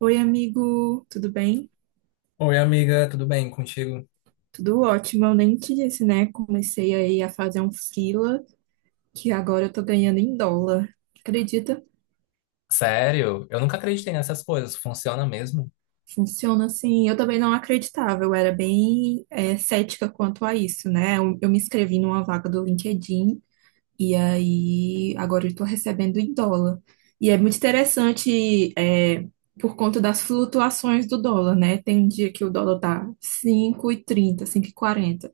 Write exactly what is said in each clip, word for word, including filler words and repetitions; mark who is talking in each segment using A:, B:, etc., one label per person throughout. A: Oi, amigo, tudo bem?
B: Oi, amiga, tudo bem contigo?
A: Tudo ótimo. Eu nem te disse, né? Comecei aí a fazer um freela que agora eu tô ganhando em dólar. Acredita?
B: Sério? Eu nunca acreditei nessas coisas. Funciona mesmo?
A: Funciona assim. Eu também não acreditava, eu era bem é, cética quanto a isso, né? Eu, eu me inscrevi numa vaga do LinkedIn e aí agora eu tô recebendo em dólar. E é muito interessante, é, por conta das flutuações do dólar, né? Tem dia que o dólar tá cinco e trinta, cinco e quarenta.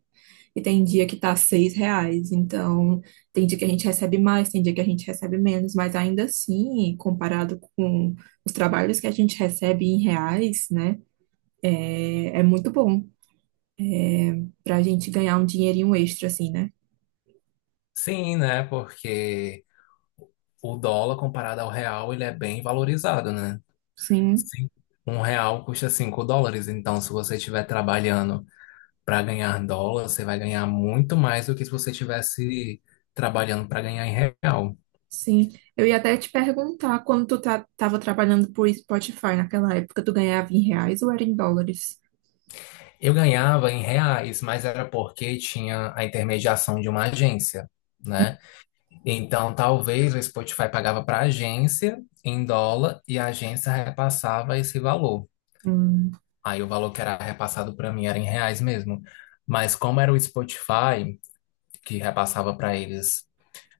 A: E tem dia que tá seis reais. Então, tem dia que a gente recebe mais, tem dia que a gente recebe menos, mas ainda assim, comparado com os trabalhos que a gente recebe em reais, né, é, é muito bom pra gente ganhar um dinheirinho extra, assim, né?
B: Sim, né? Porque o dólar comparado ao real, ele é bem valorizado, né?
A: Sim,
B: Sim. Um real custa cinco dólares. Então, se você estiver trabalhando para ganhar dólar, você vai ganhar muito mais do que se você estivesse trabalhando para ganhar em real.
A: sim. Eu ia até te perguntar, quando tu tá, tava trabalhando por Spotify naquela época, tu ganhava em reais ou era em dólares?
B: Eu ganhava em reais, mas era porque tinha a intermediação de uma agência, né? Então, talvez o Spotify pagava para a agência em dólar e a agência repassava esse valor. Aí o valor que era repassado para mim era em reais mesmo. Mas como era o Spotify que repassava para eles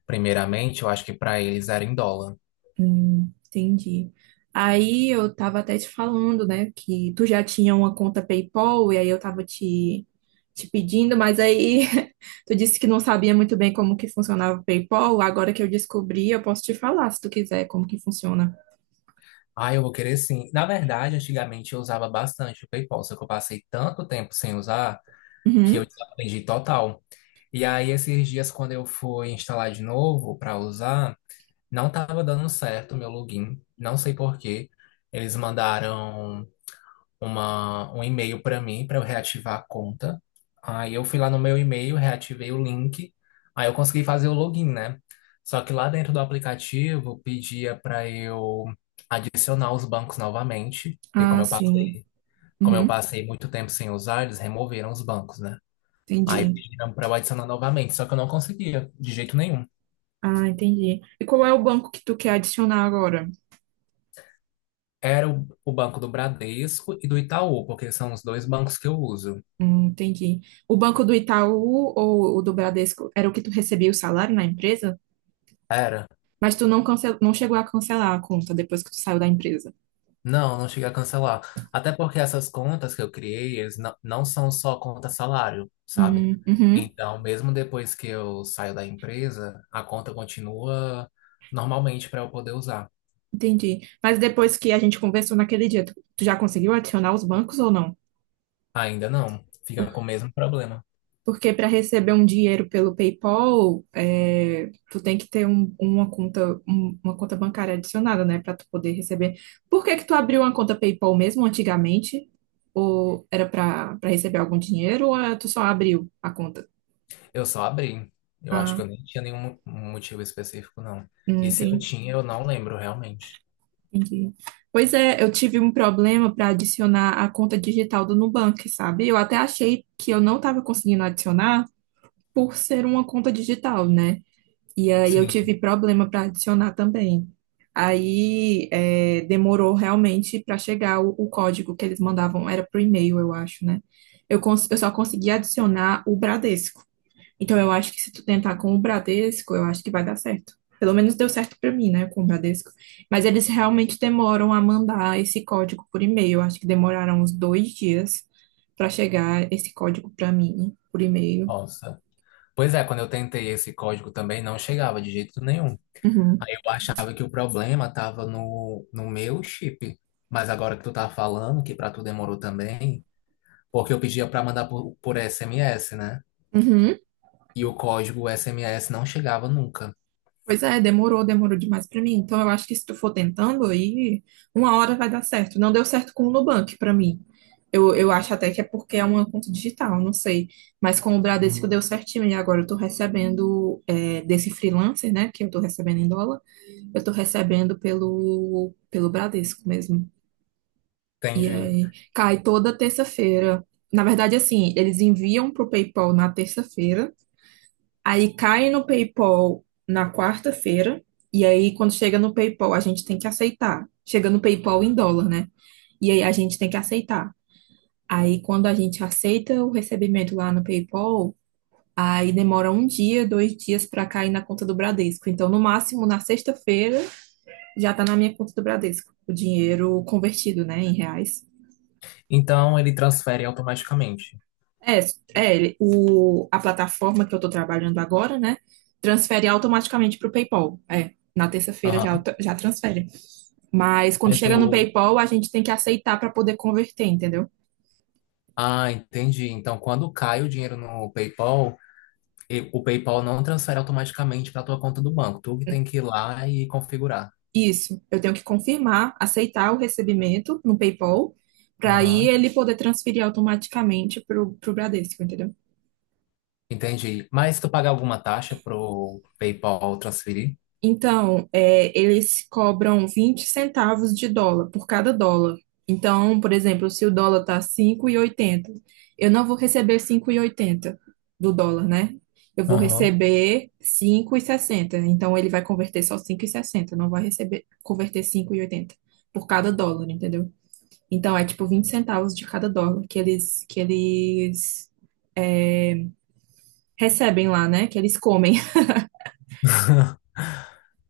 B: primeiramente, eu acho que para eles era em dólar.
A: Hum, entendi. Aí eu tava até te falando, né, que tu já tinha uma conta PayPal e aí eu tava te, te pedindo, mas aí tu disse que não sabia muito bem como que funcionava o PayPal. Agora que eu descobri, eu posso te falar, se tu quiser, como que funciona.
B: Ah, eu vou querer sim. Na verdade, antigamente eu usava bastante o PayPal, só que eu passei tanto tempo sem usar que eu
A: Uhum.
B: desaprendi total. E aí, esses dias, quando eu fui instalar de novo para usar, não estava dando certo o meu login, não sei por quê. Eles mandaram uma, um e-mail para mim para eu reativar a conta. Aí eu fui lá no meu e-mail, reativei o link, aí eu consegui fazer o login, né? Só que lá dentro do aplicativo pedia para eu adicionar os bancos novamente, porque como
A: Ah,
B: eu
A: sim.
B: passei, como eu
A: Uhum.
B: passei muito tempo sem usar, eles removeram os bancos, né? Aí
A: Entendi.
B: pediram para eu adicionar novamente, só que eu não conseguia de jeito nenhum.
A: Ah, entendi. E qual é o banco que tu quer adicionar agora?
B: Era o, o banco do Bradesco e do Itaú, porque são os dois bancos que eu uso.
A: Hum, entendi. O banco do Itaú ou o do Bradesco era o que tu recebia o salário na empresa?
B: Era.
A: Mas tu não, cancel... não chegou a cancelar a conta depois que tu saiu da empresa.
B: Não, não cheguei a cancelar. Até porque essas contas que eu criei, eles não, não são só conta salário, sabe?
A: Hum, uhum,
B: Então, mesmo depois que eu saio da empresa, a conta continua normalmente para eu poder usar.
A: entendi. Mas depois que a gente conversou naquele dia, tu, tu já conseguiu adicionar os bancos ou não?
B: Ainda não. Fica
A: Por-
B: com o mesmo problema.
A: Porque para receber um dinheiro pelo PayPal, é, tu tem que ter um- uma conta, um- uma conta bancária adicionada, né, para tu poder receber. Por que que tu abriu uma conta PayPal mesmo antigamente? Ou era para para receber algum dinheiro ou é, tu só abriu a conta?
B: Eu só abri. Eu acho que
A: Ah,
B: eu nem tinha nenhum motivo específico, não.
A: hum,
B: E se eu
A: entendi.
B: tinha, eu não lembro realmente.
A: Entendi. Pois é, eu tive um problema para adicionar a conta digital do Nubank, sabe? Eu até achei que eu não estava conseguindo adicionar por ser uma conta digital, né? E aí eu
B: Sim.
A: tive problema para adicionar também. Aí é, demorou realmente para chegar o, o código que eles mandavam, era pro e-mail, eu acho, né? Eu, cons- eu só consegui adicionar o Bradesco. Então eu acho que se tu tentar com o Bradesco, eu acho que vai dar certo. Pelo menos deu certo pra mim, né, com o Bradesco. Mas eles realmente demoram a mandar esse código por e-mail. Eu acho que demoraram uns dois dias pra chegar esse código pra mim por e-mail.
B: Nossa. Pois é, quando eu tentei esse código também não chegava de jeito nenhum.
A: Uhum.
B: Aí eu achava que o problema estava no, no meu chip. Mas agora que tu tá falando que para tu demorou também, porque eu pedia para mandar por, por S M S, né?
A: Uhum.
B: E o código S M S não chegava nunca.
A: Pois é, demorou, demorou demais para mim. Então eu acho que se tu for tentando aí, uma hora vai dar certo. Não deu certo com o Nubank para mim. Eu, eu acho até que é porque é uma conta digital, não sei. Mas com o Bradesco deu certinho. E agora eu tô recebendo é, desse freelancer, né? Que eu tô recebendo em dólar, eu tô recebendo pelo, pelo Bradesco mesmo. E
B: Entendi.
A: aí cai toda terça-feira. Na verdade, assim, eles enviam pro PayPal na terça-feira. Aí cai no PayPal na quarta-feira, e aí quando chega no PayPal, a gente tem que aceitar. Chega no PayPal em dólar, né? E aí a gente tem que aceitar. Aí quando a gente aceita o recebimento lá no PayPal, aí demora um dia, dois dias para cair na conta do Bradesco. Então, no máximo, na sexta-feira, já tá na minha conta do Bradesco, o dinheiro convertido, né, em reais.
B: Então ele transfere automaticamente.
A: É, é ele- o, a plataforma que eu estou trabalhando agora, né? Transfere automaticamente para o PayPal. É, na terça-feira já,
B: Aham.
A: auto- já transfere. Mas quando
B: Mas
A: chega no
B: o...
A: PayPal, a gente tem que aceitar para poder converter, entendeu?
B: Ah, entendi. Então quando cai o dinheiro no PayPal, e- o PayPal não transfere automaticamente para tua conta do banco. Tu que tem que ir lá e configurar.
A: Isso. Eu tenho que confirmar, aceitar o recebimento no PayPal, para aí
B: Aham.
A: ele poder transferir automaticamente para o Bradesco, entendeu?
B: Entendi. Mas tu paga alguma taxa pro PayPal transferir?
A: Então, é, eles cobram vinte centavos de dólar por cada dólar. Então, por exemplo, se o dólar tá cinco e oitenta, eu não vou receber cinco e oitenta do dólar, né? Eu vou
B: Aham.
A: receber cinco e sessenta. Então, ele vai converter só cinco e sessenta, não vai receber converter cinco e oitenta por cada dólar, entendeu? Então, é tipo vinte centavos de cada dólar que eles que eles é, recebem lá, né? Que eles comem.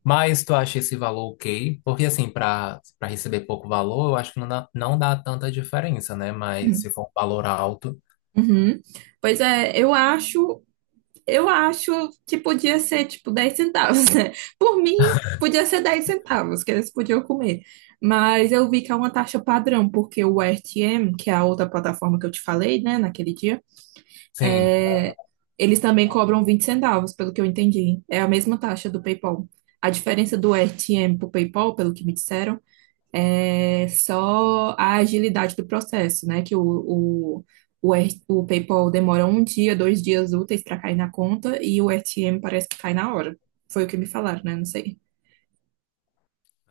B: Mas tu acha esse valor ok? Porque assim, para para receber pouco valor, eu acho que não dá, não dá tanta diferença, né? Mas se for um valor alto,
A: Uhum. Pois é, eu acho Eu acho que podia ser tipo dez centavos, né? Por mim, podia ser dez centavos que eles podiam comer. Mas eu vi que é uma taxa padrão, porque o R T M, que é a outra plataforma que eu te falei, né, naquele dia,
B: sim.
A: é, eles também cobram vinte centavos, pelo que eu entendi. É a mesma taxa do PayPal. A diferença do R T M pro PayPal, pelo que me disseram, é só a agilidade do processo, né? Que o, o, o, R- o PayPal demora um dia, dois dias úteis para cair na conta e o R T M parece que cai na hora. Foi o que me falaram, né? Não sei.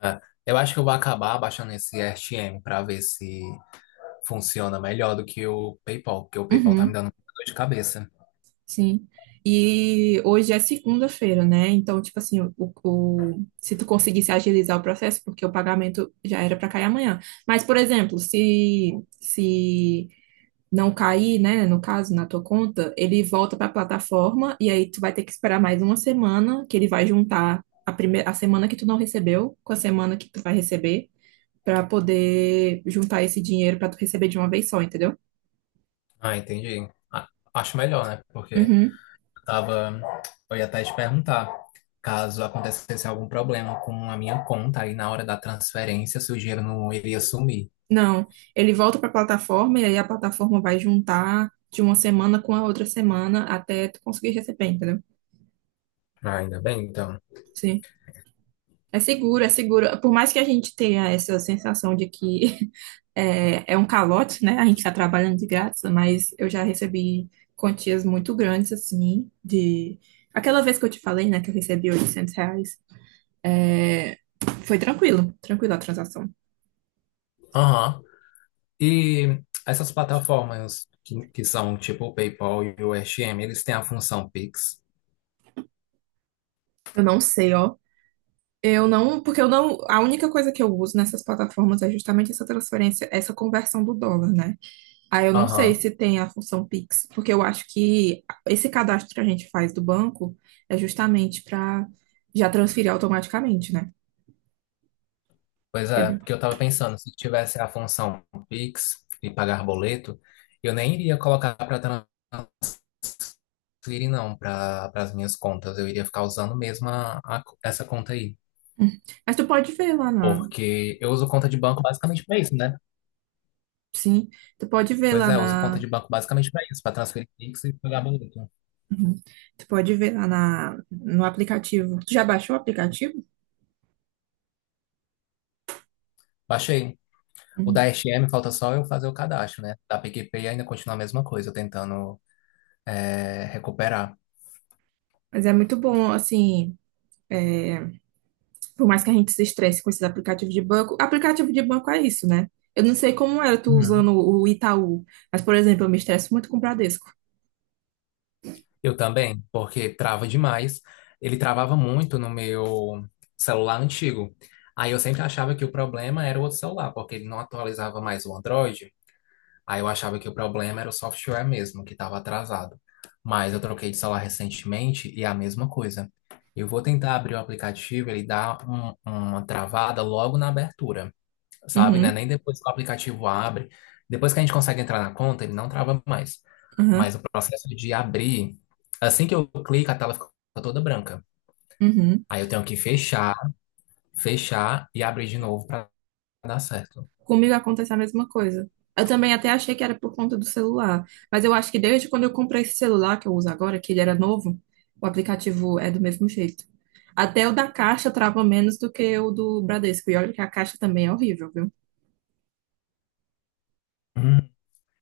B: É. Eu acho que eu vou acabar baixando esse R T M para ver se funciona melhor do que o PayPal, porque o PayPal tá me
A: Uhum,
B: dando muita dor de cabeça.
A: sim. E hoje é segunda-feira, né? Então, tipo assim, o, o- se tu conseguisse agilizar o processo, porque o pagamento já era para cair amanhã. Mas, por exemplo, se, se não cair, né, no caso, na tua conta, ele volta para a plataforma e aí tu vai ter que esperar mais uma semana que ele vai juntar a primeira, a semana que tu não recebeu com a semana que tu vai receber para poder juntar esse dinheiro para tu receber de uma vez só, entendeu?
B: Ah, entendi. Ah, acho melhor, né? Porque
A: Uhum.
B: tava, eu ia até te perguntar, caso acontecesse algum problema com a minha conta aí na hora da transferência, se o dinheiro não iria sumir.
A: Não, ele volta para a plataforma e aí a plataforma vai juntar de uma semana com a outra semana até tu conseguir receber, entendeu?
B: Ah, ainda bem, então.
A: Sim. É seguro, é seguro. Por mais que a gente tenha essa sensação de que É, é um calote, né? A gente está trabalhando de graça, mas eu já recebi quantias muito grandes, assim, de... Aquela vez que eu te falei, né, que eu recebi oitocentos reais, é, foi tranquilo, tranquilo a transação.
B: Aham. E essas plataformas que, que são tipo o PayPal e o S M, eles têm a função Pix?
A: Eu não sei, ó. Eu não, porque eu não, a única coisa que eu uso nessas plataformas é justamente essa transferência, essa conversão do dólar, né? Aí eu não sei
B: Aham.
A: se tem a função Pix, porque eu acho que esse cadastro que a gente faz do banco é justamente para já transferir automaticamente, né?
B: Pois é,
A: Entendeu?
B: porque eu tava pensando, se tivesse a função Pix e pagar boleto, eu nem iria colocar para transferir, não, para as minhas contas. Eu iria ficar usando mesmo a- a- essa conta aí.
A: Uhum. Mas tu pode ver lá na,
B: Porque eu uso conta de banco basicamente para isso, né?
A: sim, tu pode ver
B: Pois
A: lá
B: é, eu uso conta
A: na,
B: de banco basicamente para isso, para transferir Pix e pagar boleto.
A: uhum. Tu pode ver lá na, no aplicativo. Tu já baixou o aplicativo?
B: Baixei. O da
A: Uhum.
B: S M, falta só eu fazer o cadastro, né? Da PicPay ainda continua a mesma coisa, tentando é, recuperar.
A: Mas é muito bom, assim, é, por mais que a gente se estresse com esses aplicativos de banco, aplicativo de banco é isso, né? Eu não sei como era tu
B: Uhum.
A: usando o Itaú, mas, por exemplo, eu me estresso muito com o Bradesco.
B: Eu também, porque trava demais. Ele travava muito no meu celular antigo. Aí eu sempre achava que o problema era o outro celular, porque ele não atualizava mais o Android. Aí eu achava que o problema era o software mesmo, que estava atrasado. Mas eu troquei de celular recentemente e é a mesma coisa. Eu vou tentar abrir o aplicativo, ele dá um- uma travada logo na abertura, sabe, né?
A: Uhum,
B: Nem depois que o aplicativo abre. Depois que a gente consegue entrar na conta, ele não trava mais.
A: uhum,
B: Mas o processo de abrir, assim que eu clico, a tela fica toda branca.
A: uhum.
B: Aí eu tenho que fechar, fechar e abrir de novo para dar certo.
A: Comigo acontece a mesma coisa. Eu também até achei que era por conta do celular, mas eu acho que desde quando eu comprei esse celular que eu uso agora, que ele era novo, o aplicativo é do mesmo jeito. Até o da Caixa trava menos do que o do Bradesco. E olha que a Caixa também é horrível, viu?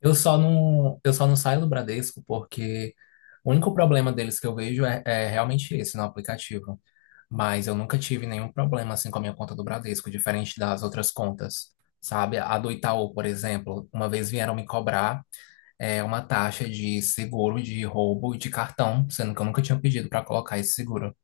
B: Eu só não, eu só não saio do Bradesco porque o único problema deles que eu vejo é, é realmente esse no aplicativo. Mas eu nunca tive nenhum problema assim com a minha conta do Bradesco, diferente das outras contas, sabe? A do Itaú, por exemplo, uma vez vieram me cobrar é, uma taxa de seguro de roubo de cartão, sendo que eu nunca tinha pedido para colocar esse seguro.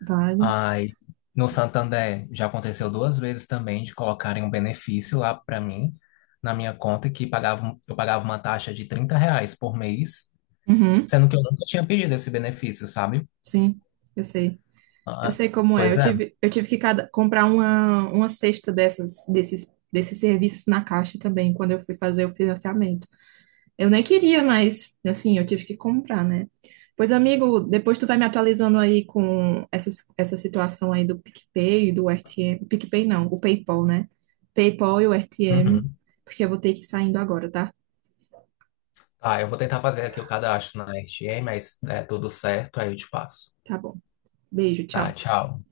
A: Vale.
B: Aí, no Santander já aconteceu duas vezes também de colocarem um benefício lá para mim, na minha conta, que pagava, um, eu pagava uma taxa de trinta reais por mês,
A: Uhum,
B: sendo que eu nunca tinha pedido esse benefício, sabe?
A: sim, eu sei. Eu
B: Ah,
A: sei como é.
B: pois
A: Eu
B: é.
A: tive, eu tive que cada- comprar uma, uma cesta dessas, desses, desses serviços na Caixa também, quando eu fui fazer o financiamento. Eu nem queria, mas assim, eu tive que comprar, né? Pois, amigo, depois tu vai me atualizando aí com essa, essa situação aí do PicPay e do R T M. PicPay não, o PayPal, né? PayPal e o R T M,
B: Uhum.
A: porque eu vou ter que ir saindo agora, tá?
B: Tá, eu vou tentar fazer aqui o cadastro na R T A, mas é tudo certo, aí eu te passo.
A: Tá bom. Beijo,
B: Tá,
A: tchau.
B: tchau.